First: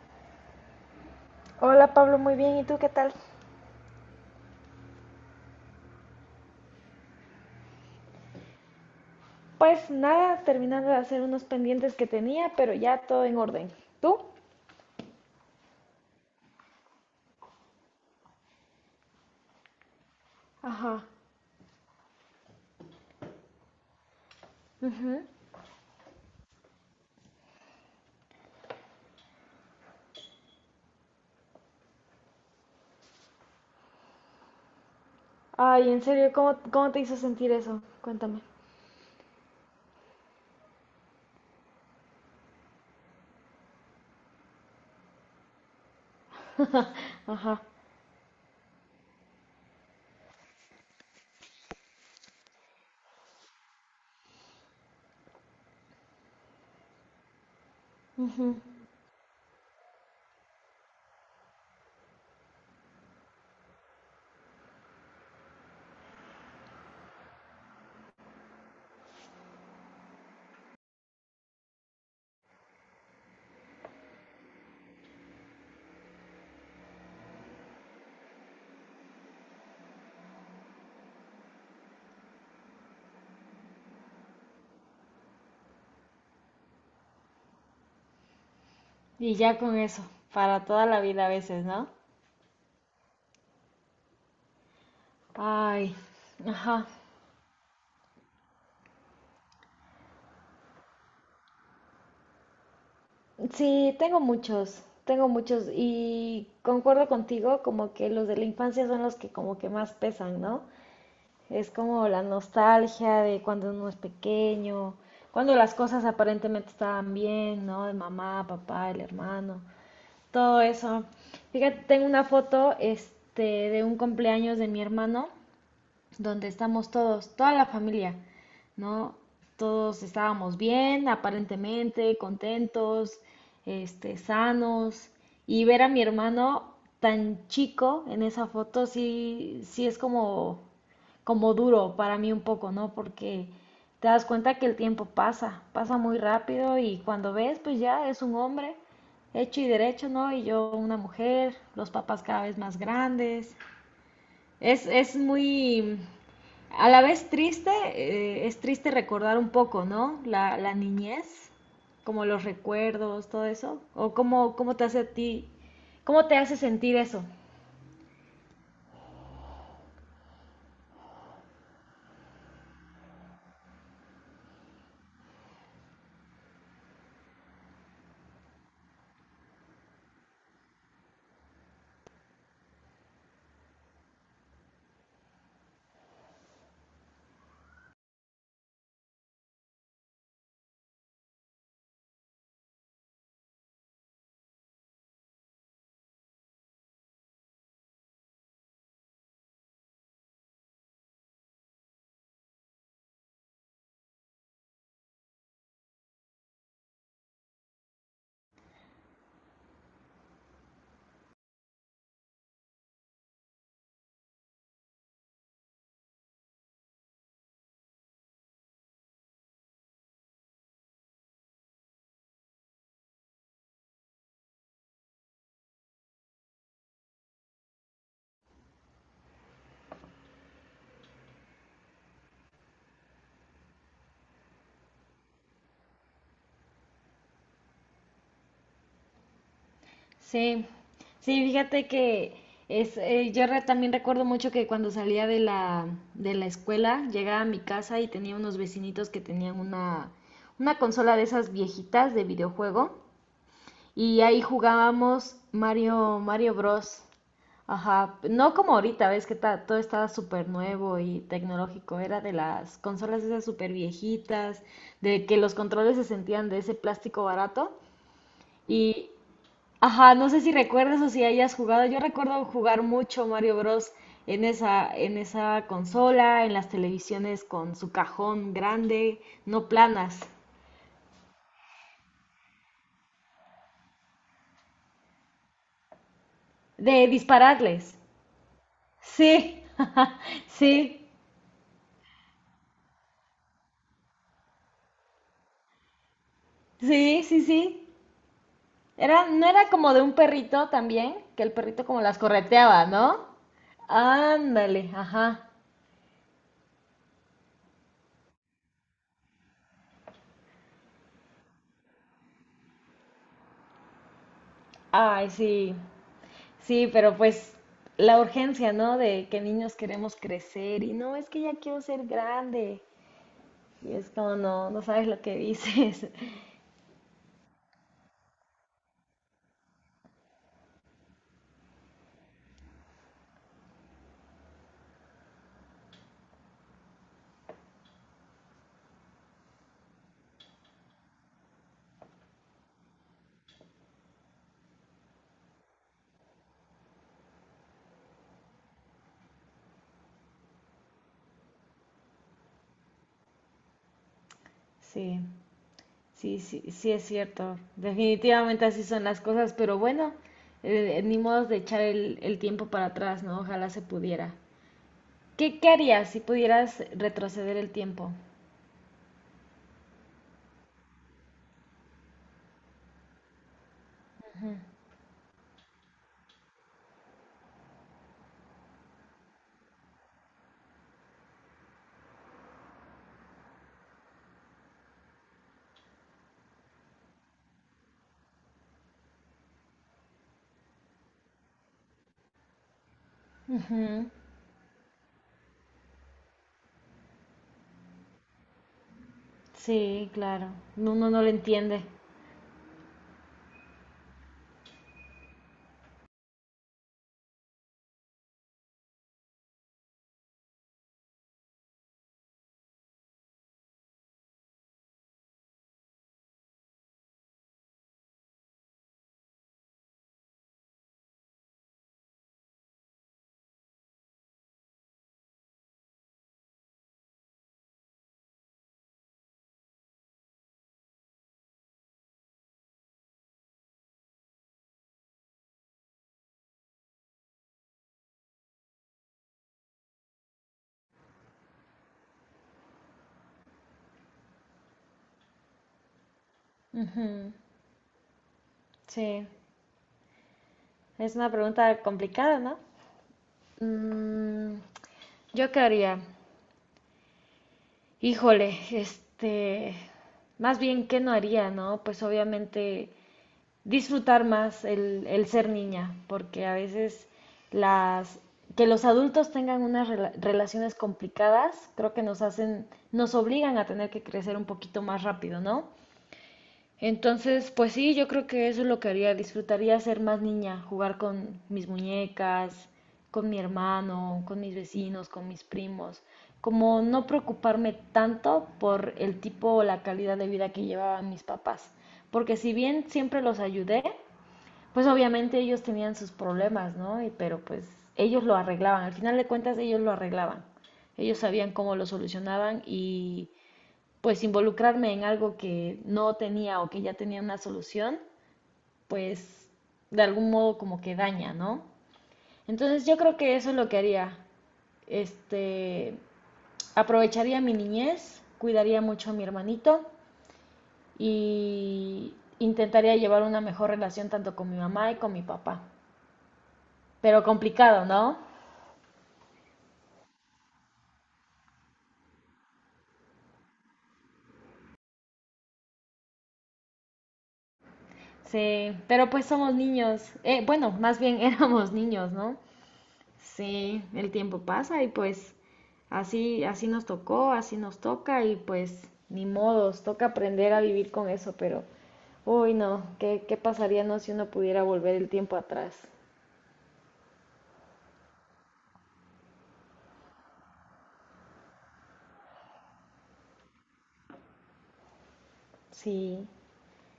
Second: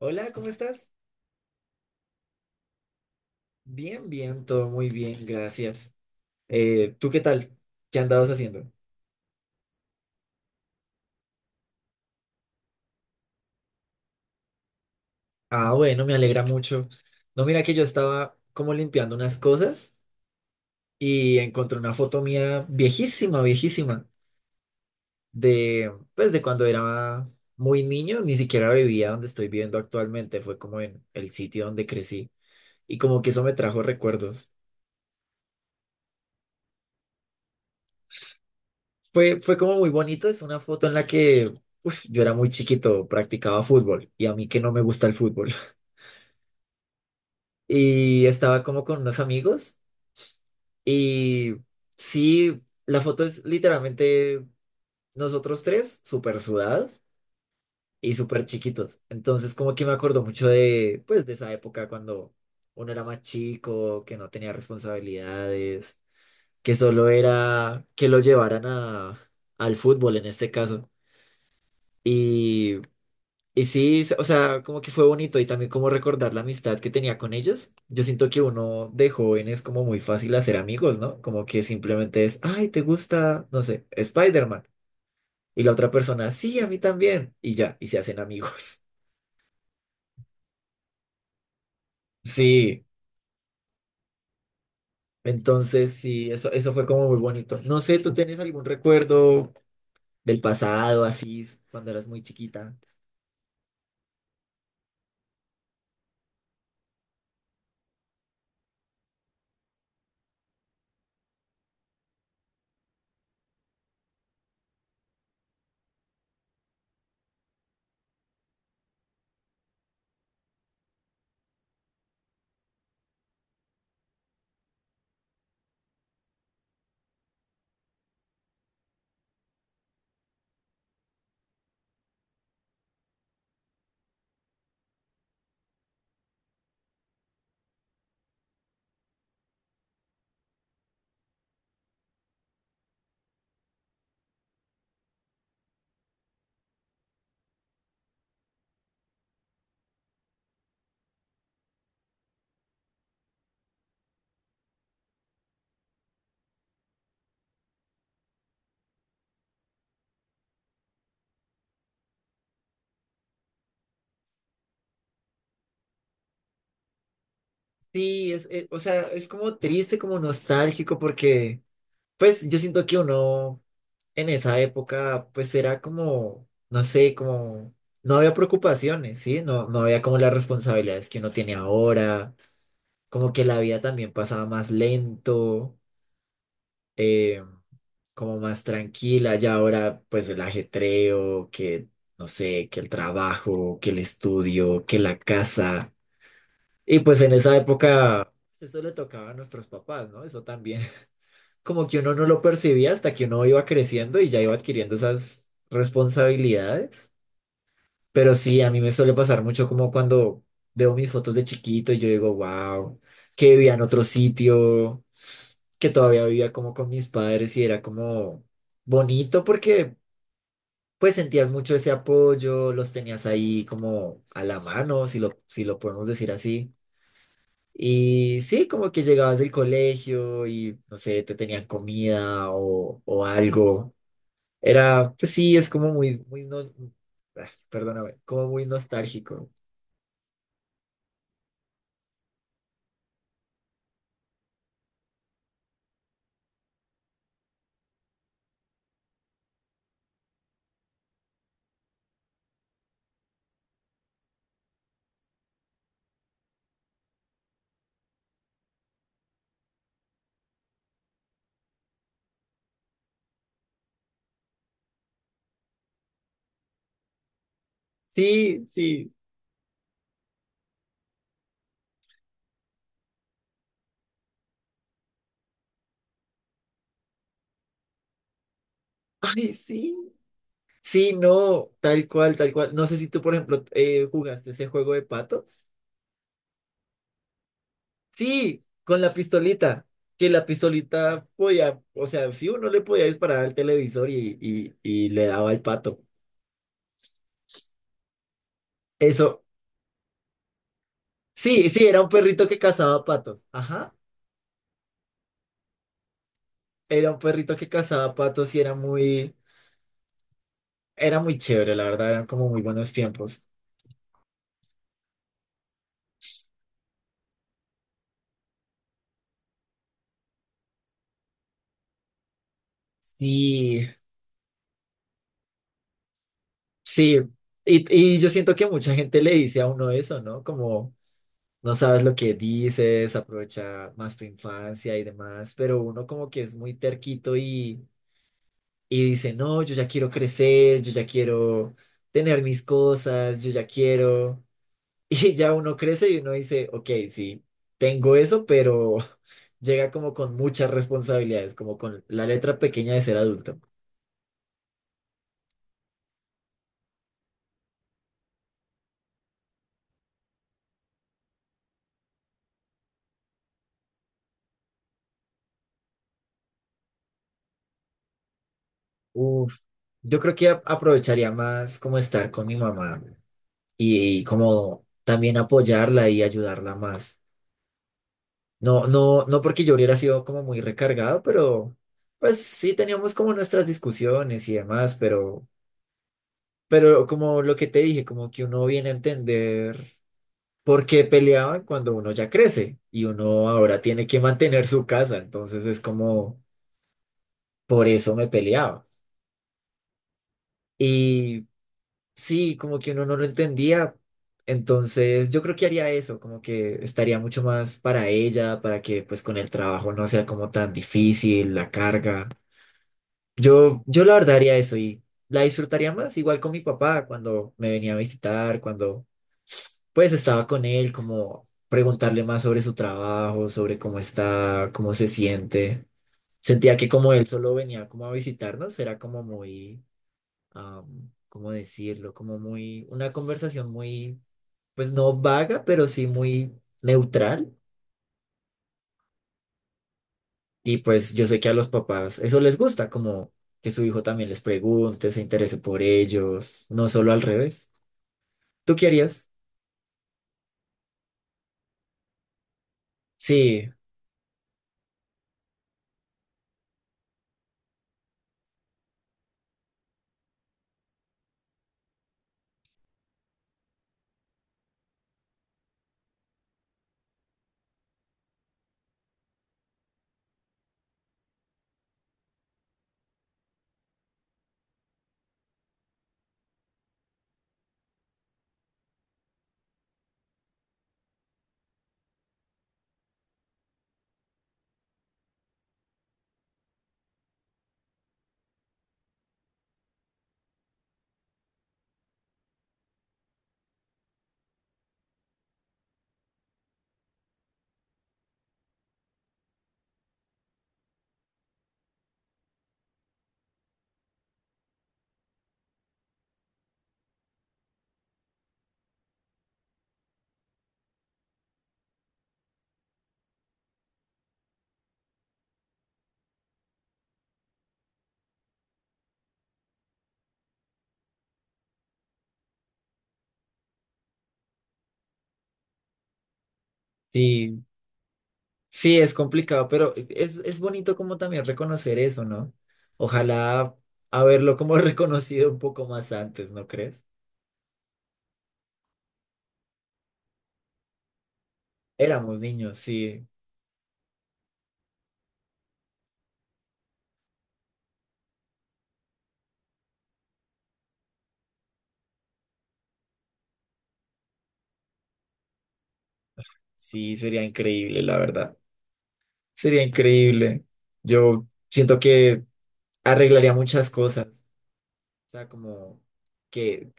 Hola, ¿cómo estás? Hola Pablo, muy bien. ¿Y tú qué tal? Bien, bien, todo muy bien, gracias. ¿Tú qué tal? ¿Qué andabas haciendo? Pues nada, terminando de hacer unos pendientes que tenía, pero ya todo en orden. ¿Tú? Ah, bueno, me alegra mucho. No, mira que yo estaba como limpiando unas cosas Ajá. y encontré una foto mía viejísima, viejísima, Ujú. de pues de cuando era muy niño, ni siquiera vivía donde estoy viviendo actualmente, fue como en el sitio donde crecí y como que eso me trajo recuerdos. Ay, en serio, ¿cómo te hizo sentir eso? Cuéntame. Fue como muy bonito, es una foto en la que yo era muy chiquito, practicaba fútbol y a mí que no me gusta el fútbol. Ajá. Y estaba como con unos amigos y sí, la foto es literalmente nosotros tres súper sudados y súper Ujú. chiquitos. Entonces como que me acuerdo mucho de pues de esa época cuando uno era más chico, que no tenía responsabilidades, que solo era que lo llevaran a, al fútbol en este caso. Y y sí, o sea, como que fue bonito y también como recordar la amistad que tenía con ellos. Yo siento que uno de joven es como muy fácil hacer amigos, ¿no? Como que simplemente es, ay, ¿te gusta, no sé, Spider-Man? Y la otra persona, sí, a mí también. Y ya, y se hacen amigos. Y ya con eso, para toda la vida a veces, ¿no? Sí, entonces Ay, sí, eso fue ajá. como muy bonito. No sé, ¿tú tienes algún recuerdo del pasado, así, cuando eras muy chiquita? Sí, tengo muchos y concuerdo contigo como que los de la infancia son los que como que más pesan, ¿no? Es como la nostalgia de cuando uno es pequeño, cuando las cosas aparentemente estaban bien, ¿no? De mamá, papá, el hermano, todo eso. Fíjate, tengo una foto, este, de un cumpleaños de mi hermano donde estamos todos, toda la familia, ¿no? Todos estábamos bien, aparentemente, contentos, este, sanos. Y ver a mi hermano tan chico en esa foto sí, sí es como, duro para mí un poco, ¿no? Porque te das cuenta que el tiempo pasa, pasa muy rápido y cuando ves, pues ya es un hombre hecho y derecho, ¿no? Y yo una mujer, los papás cada vez más grandes, es muy, a la vez triste, es triste recordar un poco, ¿no? La niñez, como los recuerdos, todo eso, o cómo te hace a ti, cómo te hace sentir eso. Sí, es, o sea, es como triste, como nostálgico, porque, pues, yo siento que uno en esa época, pues era como, no sé, como, no había preocupaciones, ¿sí? No, no había como las responsabilidades que uno tiene ahora, como que la vida también pasaba más lento, eh, como más tranquila, ya ahora pues el ajetreo, que, no sé, que el trabajo, que el estudio, que la casa, y pues en esa época pues, eso le tocaba a nuestros papás, ¿no? Eso también. Como que uno no lo percibía hasta que uno iba creciendo y ya iba adquiriendo esas responsabilidades. Pero sí, a mí me suele pasar mucho como cuando veo mis fotos de chiquito y yo digo, wow, que vivía en otro sitio, que todavía vivía como con mis padres y era como bonito porque pues sentías mucho ese apoyo, los tenías ahí como a la mano, si lo podemos decir así. Y sí, como que llegabas del colegio y, no sé, te tenían comida o algo. Era, pues sí, es como muy, muy, no ah, perdóname, como muy nostálgico. Sí, sí, fíjate que es, yo también recuerdo mucho que cuando salía de la, escuela, llegaba a mi casa y tenía unos vecinitos que tenían una, consola de esas viejitas de videojuego. Y ahí jugábamos Mario Bros. Ajá, no como ahorita, ves que todo estaba súper nuevo y tecnológico, era de las consolas esas súper viejitas, de que los controles se sentían de ese plástico barato. Sí, Y, sí. ajá, no sé si recuerdas o si hayas jugado, yo recuerdo jugar mucho Mario Bros. en esa consola, en las televisiones con su cajón grande, Ay, no sí. planas, Sí, no, tal cual, tal cual. No sé si tú, por ejemplo, jugaste ese juego de patos. de dispararles. Sí, con la Sí, pistolita. Que la sí. pistolita podía, o sea, sí, uno le podía disparar al televisor y, y le daba al pato. Sí, sí, sí. Eso, No era como de un perrito también, que el sí, sí, perrito era como un las perrito que correteaba, cazaba ¿no? patos. Ajá. Ándale, ajá. Era un perrito que cazaba patos y era muy chévere, la verdad, eran como muy buenos tiempos. Ay, sí. Sí, pero pues la urgencia, ¿no? De que niños queremos crecer y no, es que ya quiero ser grande. Sí, Y es como, no, no sabes lo que dices. sí. Y yo siento que mucha gente le dice a uno eso, ¿no? Como no sabes lo que dices, aprovecha más tu infancia y demás, pero uno como que es muy terquito y dice, no, yo ya quiero crecer, yo ya quiero tener mis cosas, yo ya quiero. Y ya uno crece y uno dice, ok, sí, tengo eso, pero llega como con muchas responsabilidades, como con la letra pequeña de ser adulto. Sí, sí, sí, sí es cierto. Definitivamente así son las cosas, pero bueno, ni modo de echar el, tiempo para atrás, ¿no? Ojalá se pudiera. ¿Qué harías si pudieras retroceder el tiempo? Uf, yo creo que aprovecharía más como estar con mi mamá y, como también apoyarla y ayudarla más. No, no, no porque yo hubiera sido como muy recargado, pero pues sí teníamos como nuestras discusiones y demás, pero como lo que te dije, como que uno viene a entender. Porque peleaban cuando uno ya crece y uno ahora tiene Ujú. que mantener su casa, entonces es como, por eso me peleaba. Sí, claro. Uno no lo Y entiende. sí, como que uno no lo entendía, entonces yo creo que haría eso, como que estaría mucho más para ella, para que pues con el trabajo no sea como tan difícil la carga. Yo la verdad haría eso y la disfrutaría más, igual con mi papá cuando me venía a visitar, cuando pues estaba con él, como preguntarle más sobre su trabajo, sobre cómo está, cómo se siente. Sentía que como él solo venía como a visitarnos, era como muy, ¿cómo decirlo? Como muy, una conversación muy, pues no vaga, pero sí muy neutral. Y pues yo sé que a los papás eso les gusta, como que su hijo también les pregunte, se interese por ellos, no solo al Ujú. revés. ¿Tú Sí. querías? Es una pregunta complicada, ¿no? Sí, Mm, ¿Yo qué haría? Híjole, este, más bien, ¿qué no haría, no? Pues obviamente disfrutar más el ser niña, porque a veces las, que los adultos tengan unas relaciones complicadas, creo que nos hacen, nos obligan a tener que crecer un poquito más rápido, ¿no? Entonces, pues sí, yo creo que eso es lo que haría. Disfrutaría ser más niña, jugar con mis muñecas, con mi hermano, con mis vecinos, con mis primos. Como no preocuparme tanto por el tipo o la calidad de vida que llevaban mis papás. Porque si bien siempre los ayudé, pues obviamente ellos tenían sus problemas, ¿no? Pero pues ellos lo arreglaban. Al final de cuentas, ellos lo arreglaban. Ellos sabían cómo lo solucionaban y pues involucrarme en algo que no tenía o que ya tenía una solución, pues de algún modo como que daña, ¿no? Entonces yo creo que eso es lo que haría. Este, aprovecharía mi niñez, cuidaría mucho a mi hermanito y intentaría llevar una mejor relación tanto con mi mamá y con mi papá. Pero sí, complicado, ¿no? sí, es complicado, pero es bonito como también reconocer eso, ¿no? Ojalá haberlo como reconocido un poco más antes, ¿no crees? Sí, pero pues somos niños. Bueno, más bien éramos niños, ¿no? Éramos niños, sí, Sí, el tiempo pasa y pues así nos tocó, así nos toca y pues ni modos, toca aprender a vivir con eso, pero uy no, ¿qué pasaría no si uno pudiera volver el tiempo atrás? sí, sería increíble, la verdad. Sería increíble. Yo siento que arreglaría muchas cosas. O sea, como Sí, que,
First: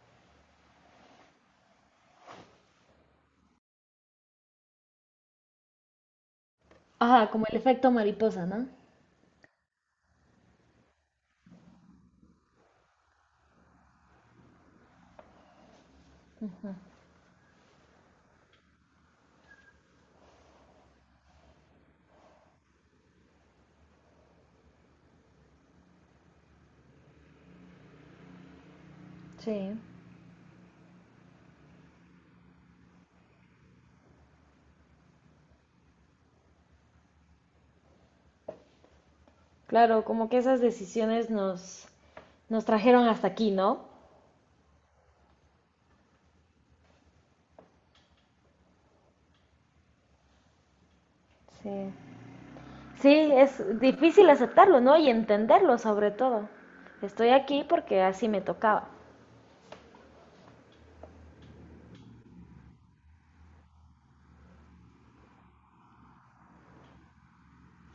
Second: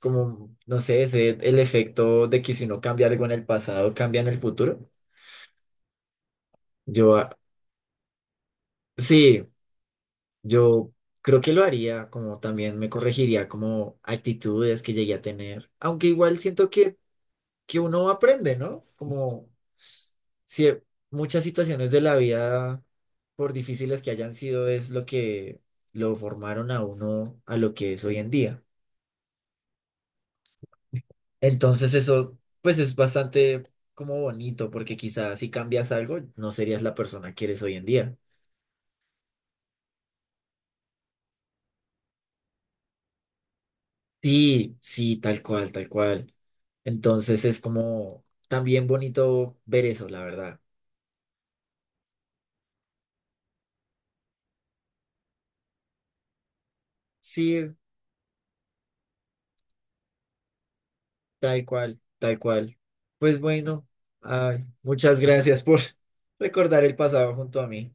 como, no sé, ese, el efecto de que si uno cambia algo en el pasado, cambia en el futuro. Yo, ajá, ah, como el efecto mariposa, ¿no? sí. Yo creo que lo haría, como también me corregiría como actitudes que llegué a tener, aunque igual siento que uno aprende, ¿no? Como si e, muchas situaciones de la vida, por difíciles que hayan sido, es lo que lo formaron a uno a lo que es hoy en día. Sí. Entonces eso, pues es bastante como bonito, porque quizás si cambias algo, no serías la persona que eres hoy en día. Claro, como que esas decisiones nos trajeron hasta aquí, ¿no? Sí, sí, tal cual, tal cual. Entonces es como también bonito ver eso, la verdad. Sí. Sí, es difícil aceptarlo, ¿no? Y entenderlo sobre todo. Estoy aquí Sí, porque así me tocaba. tal cual, tal cual. Pues bueno, ay, muchas gracias por recordar el pasado junto a mí.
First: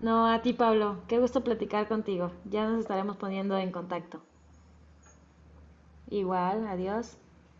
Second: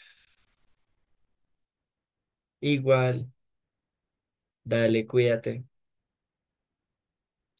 No, a ti, Pablo. Qué gusto platicar contigo. Ya nos estaremos Igual, poniendo en contacto. dale, cuídate. Igual, adiós.